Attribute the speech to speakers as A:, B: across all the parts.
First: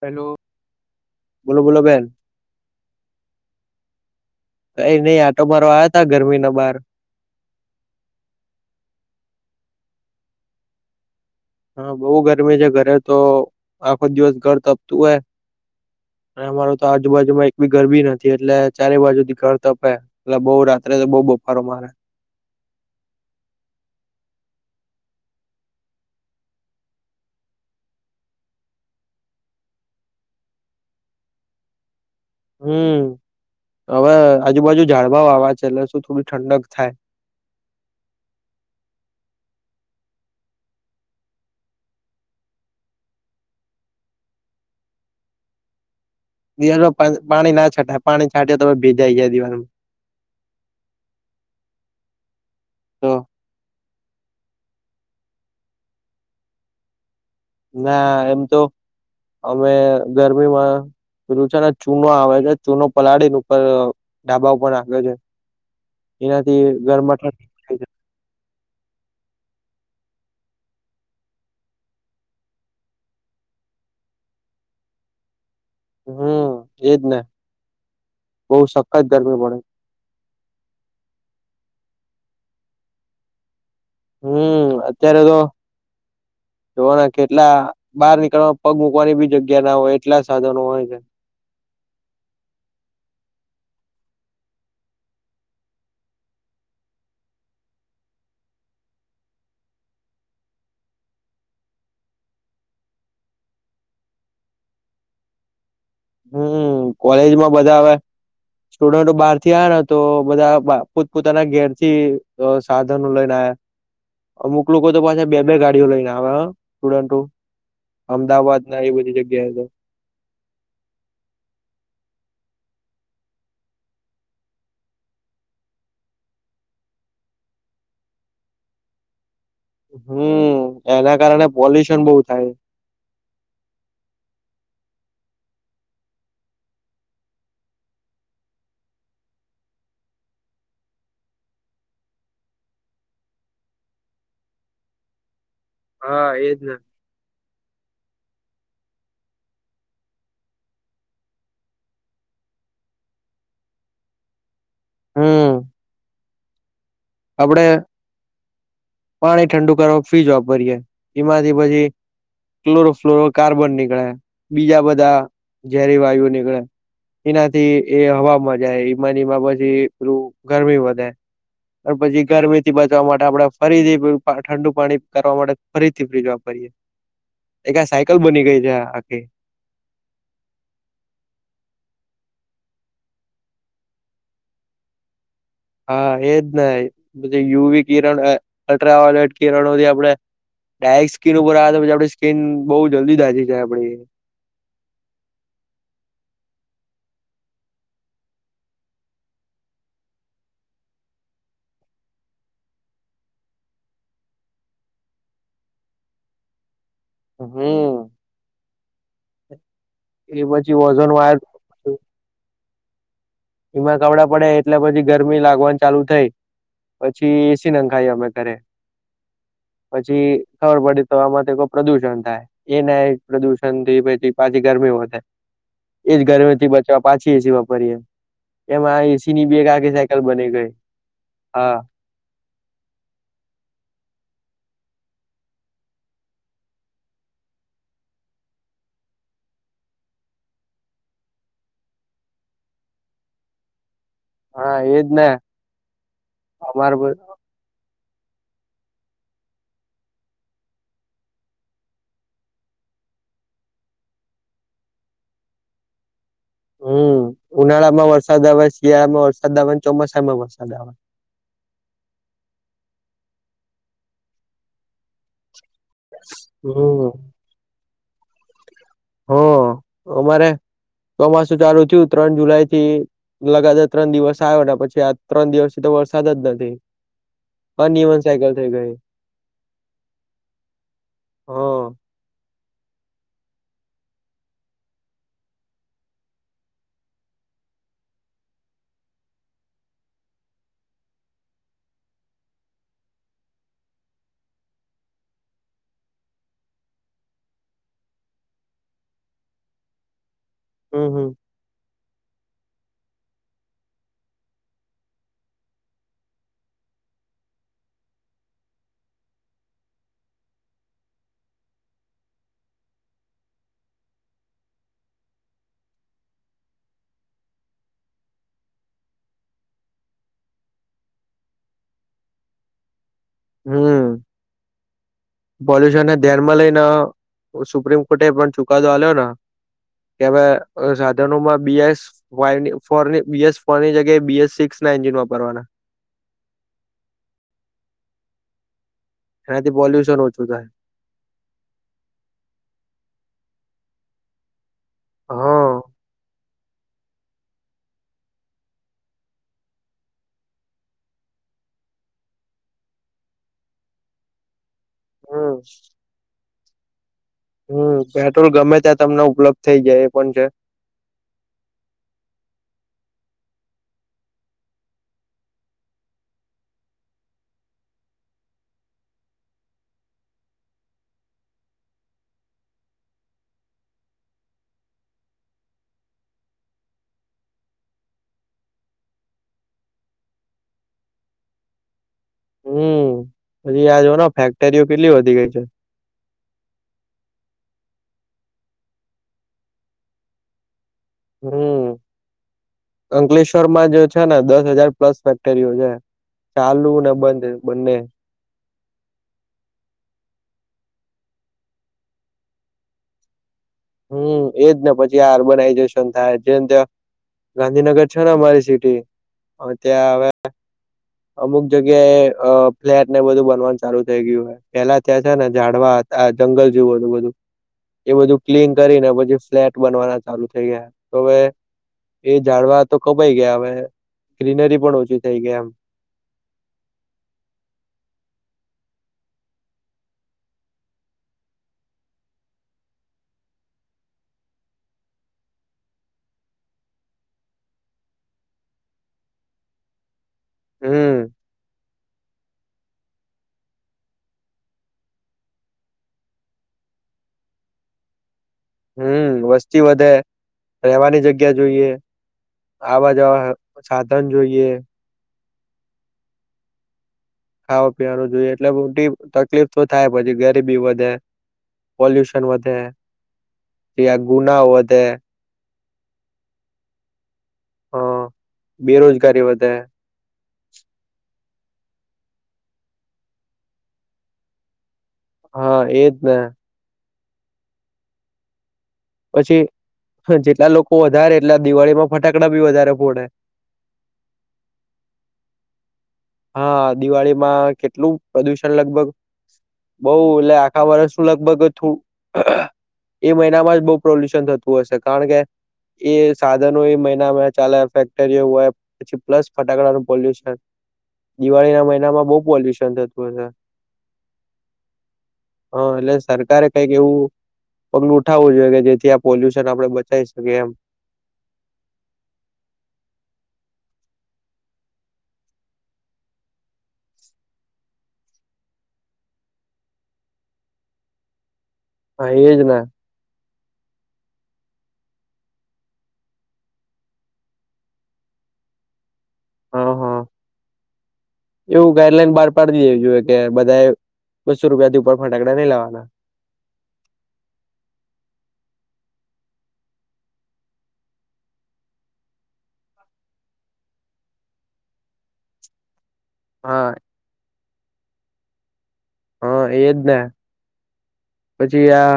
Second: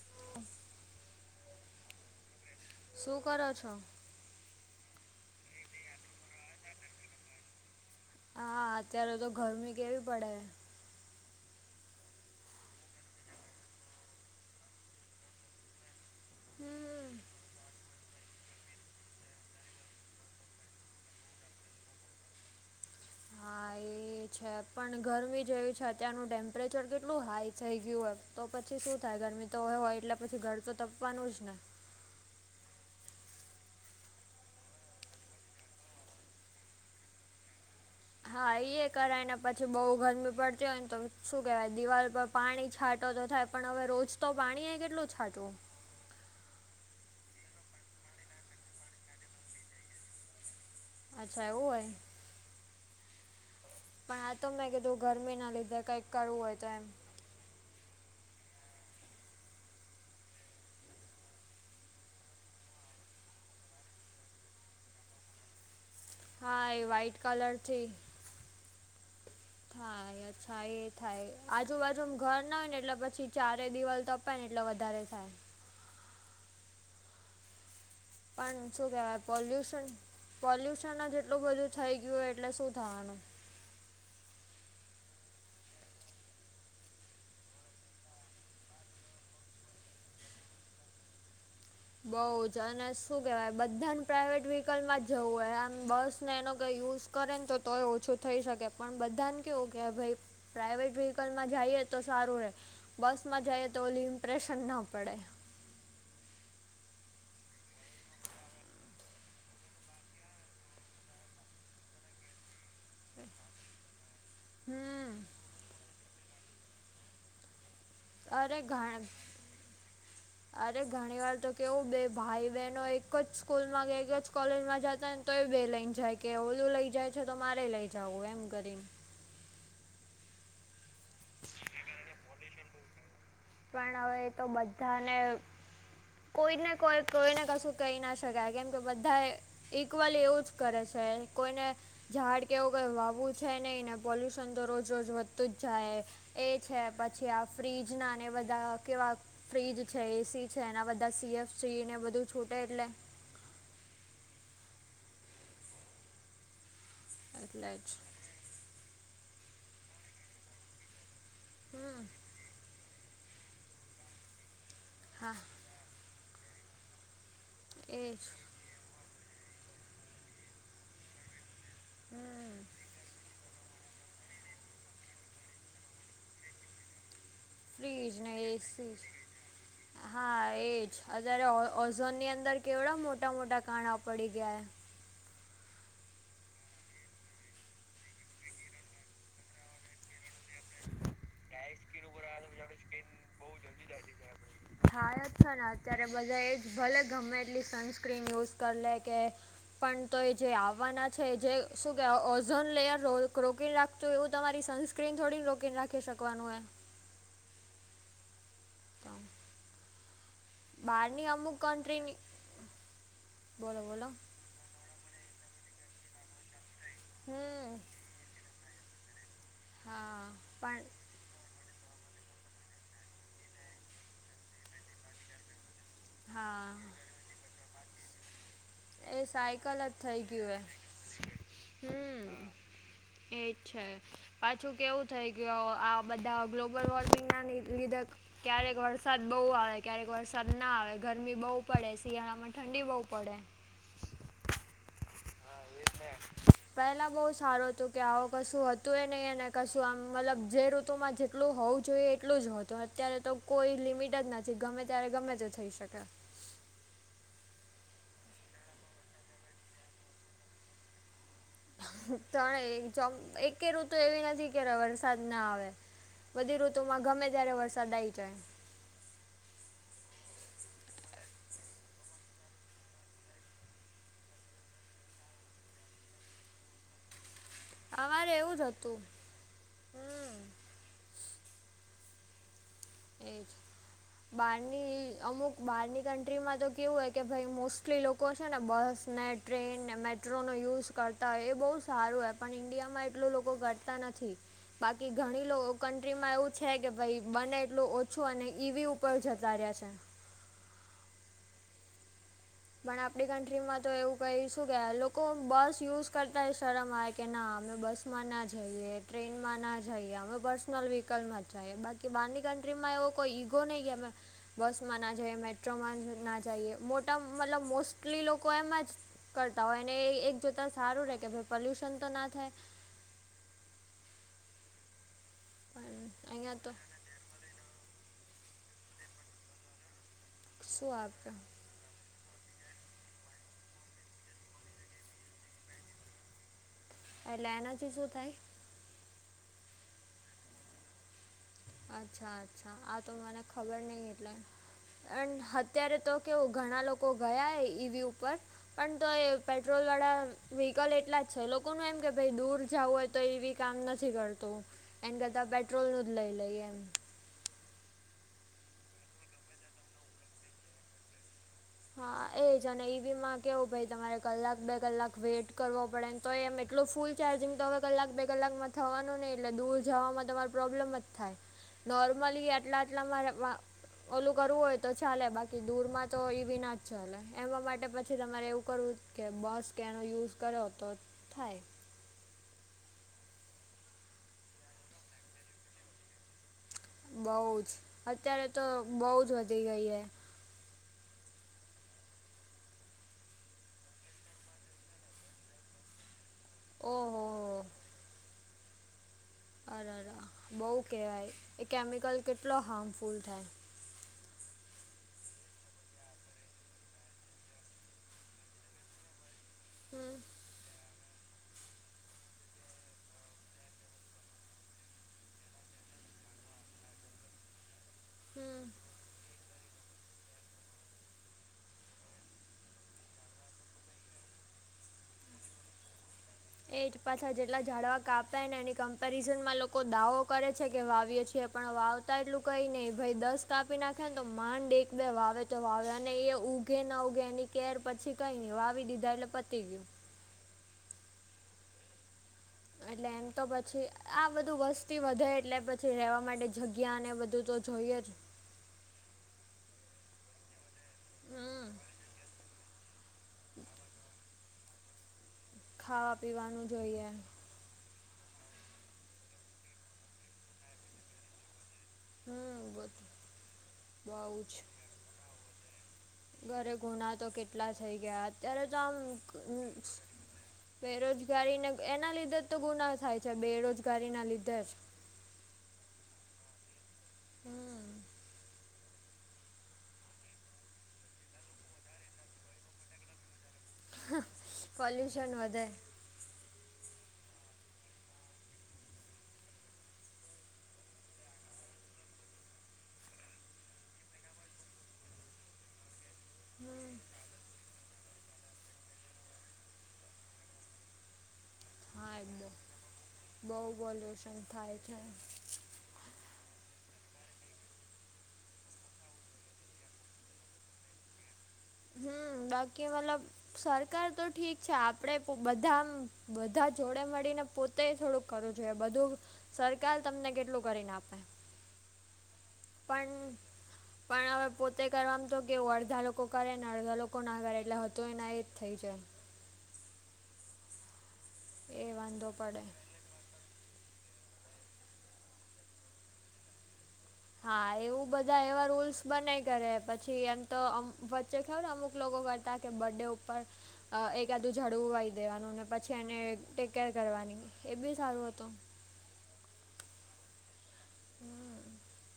A: Hello બોલો બોલો બેન.
B: શું કરો છો?
A: કઈ નહી આટો મારવા આયા તા ગરમી ના બહાર.
B: હા અત્યારે તો ગરમી કેવી પડે
A: હા બહુ ગરમી છે ઘરે તો આખો દિવસ ઘર તપતું હોય. અને અમાર તો
B: હમ
A: આજુબાજુમાં એક બી ઘર ભી નથી એટલે ચારે બાજુથી ઘર તપે. એટલે બઉ રાત્રે તો બહુ બપોર મા
B: હા એ છે પણ ગરમી જેયું છે અત્યારનું ટેમ્પરેચર કેટલું હાઈ થઇ ગયું હોય. તો પછી શું થાય ગરમી તો હોય એટલે પછી ઘર તો તપવાનું જ ને.
A: હમ્મ હવે આજુબાજુ ઝાડવા વાવા છે એટલે શું થોડી ઠંડક થાય.
B: હા એ કરાય ને પછી બઉ ગરમી પડતી હોય ને તો શું કેવાય દિવાલ પર પાણી છાંટો તો થાય પણ હવે રોજ તો પાણી એ કેટલું છાંટવું.
A: દિવાલમાં પાણી ના છાંટય પાણી છાટય તો ભીજાય જાય દિવાલ.
B: અચ્છા એવું હોય.
A: તો
B: પણ આ તો મેં કીધું ગરમી ના લીધે કઈક કરવું હોય તો એમ.
A: ના એમ તો અમે ગરમીમાં પહેલું છે ને ચૂનો આવે છે ચૂનો પલાળી ઉપર ઢાબા ઉપર નાખે છે. એનાથી
B: હા એ
A: ઘરમાં
B: વાઈટ
A: ઠંડી
B: કલરથી હા અચ્છા એ થાય આજુબાજુમ ઘર ના હોય ને એટલે પછી ચારે દિવલ તો પણ એટલો વધારે થાય.
A: હામ એજ ને. બહુ
B: પણ શું
A: સખત
B: કેહેવાય
A: ગરમી પડે
B: પોલ્યુશન પોલ્યુશન જેટલું બધું થઈ ગયું હોય એટલે શું થવાનું.
A: હમ, અત્યારે તો. જોવાના કેટલા બહાર નીકળવા પગ મુકવાની બી જગ્યા ના હોય એટલા સાધનો હોય છે.
B: બઉ જ અને શું કેહેવાય બધાને પ્રાઇવેટ વ્હીકલમાં જવું હોય આમ બસ ને એનો કઈ યુઝ કરેને તો તોય ઓછું થઈ શકે પણ બધાને કેવું કે ભાઈ પ્રાઇવેટ વ્હીકલમાં જઈએ તો સારું રે. બસમાં જઈએ તો ઓલી ઇમ્પ્રેશન ના પડે‌.
A: હમ, કોલેજમાં બધાં આવે? સ્ટુડન્ટો બહારથી આ ને તો બધા પોતપોતાના ઘેરથી સાધનો લઈને આવે, અમુક લોકો તો
B: હમ
A: પાછા બે-બે ગાડીઓ લઈને આવે સ્ટુડન્ટ.
B: અરે ઘણા. અરે ઘણી વાર તો કેવું બે ભાઈ-બહેનો એક જ સ્કૂલમાં કે, એક જ કોલેજમાં જતા તો એ બે લઈને જાય કે, ઓલું લઈ જાય છે, તો મારે લઈ જવું એમ કરીને.
A: હમ, એના કારણે પોલ્યુશન બહુ થાય.
B: પણ હવે તો બધાને. કોઈને કોઈ, કોઈને કશું કહી ના શકાય, કેમ કે બધાએ ઈક્વલ એવું જ કરે છે, કોઈને ઝાડ કેવું કઈ વાવું છે નહી ને, પોલ્યુશન તો રોજ-રોજ વધે. તું જ જાય
A: હા
B: એ
A: એજ ને
B: છે. ફ્રીજ ના બધા કેવા ફ્રીજ છે, એસી છે, એના દસ સીએફ સઈ ને, બધું છૂટે એટલે.
A: હમ. આપડે
B: એટલે જ
A: પાણી ઠંડુ કરવા ફ્રીજ વાપરીયએ. એમાંથી પછી
B: હમ
A: ક્લોરોફ્લોરો કાર્બન નીકળ્યા બીજા બધા.
B: હા
A: ઝેરી વાયુ નીકળે, એનાથી એ હવામાં. જાય. ઈમાન માં પછી પેલું ગરમી વધે. પછી
B: હમ
A: ગરમીથી બચવા માટે, આપણેે ફરીથી ઠંડુ પાણી કરવા માટે, ફરીથી ફ્રીજ વાપરીયએ. એક આ સાયકલ
B: ફ્રીજ ને
A: બની ગઈ છે
B: એસી
A: આખી.
B: હા, એ જ. અત્યારે ઓઝોન ની અંદર કેવડા મોટા-મોટા કાણા પડી ગયા.
A: હા, એજ ને, પ યુવી કિરણ અલ્ટ્રાવાયોલેટ કિરણોથી આપડે. ડાયરેક્ટ સ્કીન ઉપર આવે તો, પછી આપે સ્કીન બઉુ જલ્દી બાજી જાય, આપડી
B: થાય છે ને, અત્યારે બધા એજ ભલે ગમે એટલી સનસ્ક્રીન યુઝ કરી લે કે. પણ તો એ જે આવવાના છે, જે શું કેવા ઓઝોન લેયર રોકી લખ તો એવું તમારી સનસ્ક્રીન થોડીને, રોકીને, રાખી શકવાનું હો.
A: હમ.
B: તો
A: એ પછી વજન
B: બહારની
A: વાયર
B: અમુક કન્ટ્રીની. બોલો
A: એમાં
B: બોલો
A: કપડાં પડ્યા, એટલે પછી ગરમી લાગવાની ચાલુ થઈ. પછી એસી
B: હમ
A: નાંખાઈ અમે કરે,
B: હા
A: પછી ખબર
B: પણ
A: પડી. તોમાં પ્રદુષણ થાય, એ ના પ્રદુષણ થી પી પાછી ગરમી હો થાય. એજ ગરમેથી
B: હા
A: બચવા, પાછી એસી વાપરીએ. એમાં
B: એ
A: એસી ની બે
B: સાયકલ જ
A: આખી
B: થઇ
A: સાયકલ બની
B: ગયા,
A: ગઈ હા
B: હ, હમ. એ અચ્છા. પાછું કેવું થાય કે, આ બધા ગ્લોબલ વોર્મિંગ ના લીધે. ક્યારેક વરસાદ બહુ આવે, ક્યારેક વરસાદ ના આવે, ગરમી બહુ પડે, શિયાળા માં ઠંડી બહુ પડે.
A: હા, એજ ને. અમાર
B: પેલા બહ સારું હતું કે આવો કશું હતું એ નહીં એ ને કશું આમ મતલબ જે ઋતુમાં જેટલું હોવું જોઈએ એટલું જ હતું. તો અત્યારે તો કોઈ લિમિટ જ નથી ગમે ત્યારે ગમે તો થઈ શકે.
A: હમ ઉનાળા માં વરસાદ આવે શિયાળામાં વરસાદ આવે ચોમાસા માં વરસાદ આવે.
B: તણે એકેરું તો એવી નથી કે વરસાદ ના આવે. બધી ઋતુ માં
A: હમ
B: ગમે ત્યારે વરસાદ આ આવી જાય.
A: હ અમારે ચોમાસું ચાલુ થયું ત્રણ જુલાઈ થી. લગાતાર ત્રણ દિવસ આવ્યો પછી આ ત્રણ દિવસથી તો વરસાદ જ નથી.
B: [inaudible]
A: અનીયમન
B: અમારે
A: સાયકલ
B: એવું જ
A: થઈ ગઈ,
B: હતું હમ
A: હા.
B: એક બહારની અમુક બહારની કન્ટ્રીમાં તો કેવું હોય કે ભાઈ મોસ્ટલી લોકો છે ને બસ નેટ ટ્રેન ને મેટ્રોનો યુઝ કરતા હોય એ બહુ સારું હોય પણ ઈન્ડિયામાં એટલું લોકો કરતા નથી. બાકી ઘણીલો ઓ કન્ટ્રીમાં એવું છે કે ભાઈ બને એટલો ઓછો અને ઈવી ઉપર જતા રહ્યા છે.
A: હમ્મ હમ્મ.
B: પણ આપડી કન્ટ્રી માં તો એવું કહીશું કે લોકો બસ યુઝ કરતા શરમ આવે કે ના અમે બસ માં ના જઈએ ટ્રેનમાં ના જઈએ અમે પર્સનલ વ્હીકલમાં જઈએ બાકી બારની કન્ટ્રી રીમાં એવો કોઈ ઈગો નહીં કે બસમાં ના જઈએ મેટ્રોમાં ના જઈએ મોટા મતલબ મોસ્ટલી લોકો એમાં જ કરતા હોય એને એ એક જોતાં સારું રહે કે ભાઈ પોલ્યુશન તો ના થાય.
A: હમ્મ,
B: પણ
A: પોલ્યુશનને ધ્યાનમાં
B: અહીંયા તો
A: લઈન અ સુપ્રીમ કોર્ટે એ પણ ચુકાદો આલ્યો ન, કે હવે
B: શું આપણે
A: સાધનોમાં બી એસ બોયની ફોરની બીએસ ફોરની જગ્યાએ બીએસ સિક્સ ના એન્જિન વાપરવાના.
B: એટલે એનાથી શું થાય?
A: એનાથી પોલ્યુશન ઓછું થાય.
B: અચ્છા અચ્છા આ તો મને ખબર નહિ એટલે. અને
A: હા
B: અત્યારે તો કેવું ઘણા લોકો ગયા ઈ વી ઉપર. પણ તો એ પેટ્રોલ વાળા વ્હીકલ એટલા જ છે લોકોનું એમ કે ભાઈ દૂર જાવું હોય તો ઈવી કામ નથી કરતું, એન કરતા
A: હમ
B: પેટ્રોલ નું જ લઈ લઈએ એમ.
A: હમ્મ પેટ્રોલ ગમે ત્યાં તમને ઉપલબ્ધ થઇ જાય એ પણ છે.
B: હા એજ અને ઈવી માં કેવું ભાઈ તમારે કલાક બે કલાક વેટ કરવો પડે ન. તો એમ એટલો ફૂલ ચાર્જિંગ તો હવે કલાક બે કલાકમાં થવાનું નહી એટલે દૂર જવામાં તમારે પ્રોબ્લેમ જ થાય. નોર્મલી આટલા આટલા મારે ઓલું કરવું હોય તો ચાલે બાકી દૂરમાં તો ઈ વિના જ ચાલે એમાં માટે પછી તમારે એવું કરવું કે બસ કે એનો યુઝ કર્યો તો. થાય.
A: હમ્મ, પછી આ જો ફેક્ટરીઓ કેટલી વધી ગઈ છે.
B: બહું જ, અત્યારે તો બહુ જ વધી ગઈ હે.
A: હમ્મ. અંકલેશ્વર માં જે છે ને દસ હજાર પ્લસ ફેક્ટરીઓ છે. ચાલુ ને
B: ઓહો
A: બંધ બંને.
B: અરર, બહુ કહેવાય એ કેમિકલ કેટલો હાર્મફુલ થાય.
A: હમ્મ એજ ને પછી આ અર્બનાઈઝેશન થાય, જેમ તો ગાંધીનગર છે ને અમારી સિટી, હા ત્યાં
B: હમ
A: હવે અમુક જગ્યાએ અ ફ્લેટ ને બધું બનવાનું ચાલુ થઇ ગયું હે. પેહલા ત્યાં છે ને ઝાડવા હતા જંગલ જેવું હધું બધું એવું બધું,
B: હમ
A: ક્લીન કરીને પછી ફ્લેટ બનવાના ચાલુ થઈ ગયા તો હવે, એ ઝાડવા તો કપાઈ ગયા હવે ગ્રીનરી પણ ઓછી થઈ ગઈ એમ.
B: એ જ પાછા જેટલા ઝાડવા કાપાય ને એની કમ્પેરિઝનમાં લોકો દાવો કરે છે કે વાવી છીએ પણ વાવ એટલું કઈ નહી ભાઈ દસ કાપી નાખે ને તો માંડ એક બે વાવે તો વાવે અને એ ઉઘે ના ઉઘે એની ક કેર પછી કઈ નહી વાવી દીધા એટલે પતી ગયું.
A: હમ્મ.
B: એટલે એમ તો પછી આ બધું વસ્તી વધે એટલે પછી રહેવા માટે જગ્યા ને બધું તો, જોઈએ જ,
A: હમ્મ વસ્તી વધે, રહેવાની જગ્યા
B: હમ
A: જોઈએ. આવા જવા સાધન જોઈએ.
B: ખાવા પીવાનું જોઈએ.
A: ખાવા પીવાનું જોઈએ એટલે મોટી તકલીફ તો થાય પછી ગરીબી વધે. પોલ્યુશન
B: હમ
A: વધે,
B: બધું
A: તે આ
B: બહુ જ
A: ગુનાઓ વધે,
B: ઘરે ગુના તો કેટલા થઈ
A: અ
B: ગયા અત્યારે તો આમ
A: બેરોજગારી વધે
B: ઘ બેરોજગારીને એના લીધે જ તો ગુના થાય છે બેરોજગારી ના લીધે જ,
A: હા એજ ને,
B: હમ
A: પછી જેટલા લોકો વધારે એટલા દિવાળીમાં ફટાકડા બી વધારે ફોડે.
B: પોલ્યુશન વધે.
A: હા દિવાળી માં કેટલું પ્રદુષણ લગભગ. બઉ લે આખા વરસ લગભગ થો, એ મહિનામાં જ બો પ્રોલ્યુશન થતું હશે કારણ કે, એ સાધનો
B: હમ
A: એ મહિનામાં ચાલે ફેક્ટરીઓ હોય પછી પ્લસ ફટાકડાનું પોલ્યુશન. દિવાળીના
B: હા એ
A: મહિનામાં બો
B: બહુ
A: પોલ્યુશન થતું હશે.
B: બહુ પોલ્યુશન થાય છે
A: હ એટલે સરકારે કઈક એવું, પગલું ઉઠાવું જોઈએ કે જેથી આ પોલ્યુશન આપડે બચાઇ શકીએ એમ.
B: હું બાકી મતલબ, સરકાર તો ઠીક છે આપડે બ બધામ બધા જોડે મળીને, પોતે થોડુંક કરવું જોઈએ બધું સરકાર તમને કેટલું કરીને આપે.
A: હા એજ ને,
B: પણ, પણ હવે પોતે કરવામ તો કેવું અડધા લોકો કરે ને અડધા લોકો ના કરે એટલે હતું એના એ જ થઈ જાય.
A: હા હા
B: એ
A: એવું
B: વાંધો
A: ગાઈડલાઈન બાર
B: પડે
A: પાડી દેે જોએ. કે બધાએ બસ્સો રૂપિયા થી ઉપર ફટાકડા નઈ લાવાના.
B: હા એવું બધા એવા રૂલ્સ બનાય કરે પછી એમ તો અમ વચ્ચે ખવ ને અમુક લોકો કરતા, કે બરડે ઉપર એકાદું ઝાડવું વાઈ દેવાનું ને પછી એને, ટેક કેર
A: હા
B: કરવાની એ બી સારું હતું.
A: હા એજ ને
B: હમ.
A: પછી આ,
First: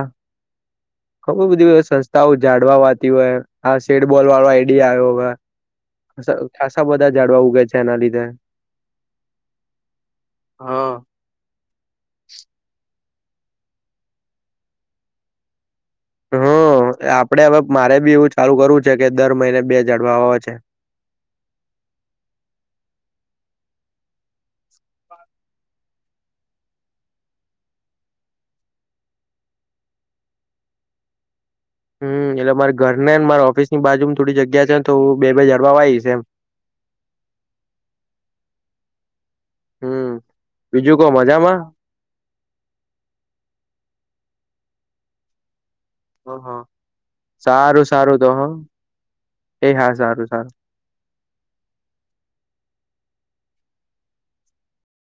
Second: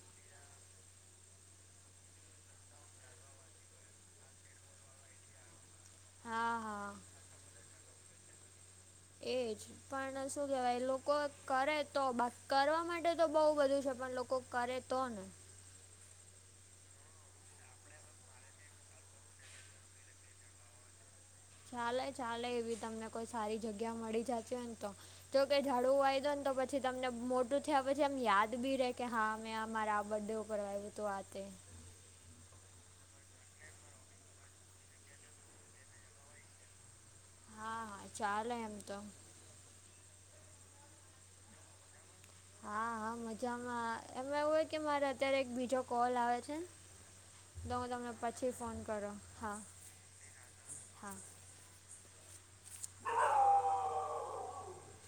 A: ખબર બધીધ સંસ્થાઓ ઝાડવા વાતી હોય આ સેડબોલ વાળો આઈડીયા આયો હે,
B: હા
A: ખાસા
B: હા
A: બધા ઝાડવા ઉગે છે એના લીધે.
B: એજ પણ શું કેવાય
A: હા
B: લોકો, કરે તો બાકી કરવા માટે તો બઉ બધું છે પણ લોકો કરે તો ને,
A: હ આપડે અવે મારે બી એવું ચાલુ કરવું છે કે દર મહિને બે ઝાડવા વાવા છે.
B: ચાલે ચાલે એવી તમને કોઈ સારી જગ્યા મળી જાતી હોય ને તો, જોકે ઝાડવું વાય દો ને તો પછી તમને મોટું થયા પછી આમ યાદ બી રે કે હા મેં આ મારા બરડે ઉપ પર વાયુ તું આ તે.
A: હું એટલે મારે ઘરને ન મારા ઓફિસની બાજુમાં થોડી જગ્યા છે તો હું બે બે ઝાડવા વાઈશ એમ.
B: હા હા ચાલે એમ તો.
A: બીજું કો મજામાં?
B: હા હા મજામાં એમાં એવું ઓય કે મારે અત્યારે એક બીજો કોલ
A: હ
B: આવે
A: હ
B: છે તો
A: સારું
B: હું તમને
A: સારું તો
B: પછી ફોન
A: હ
B: કરો હા.
A: એ સારું સારું
B: હા.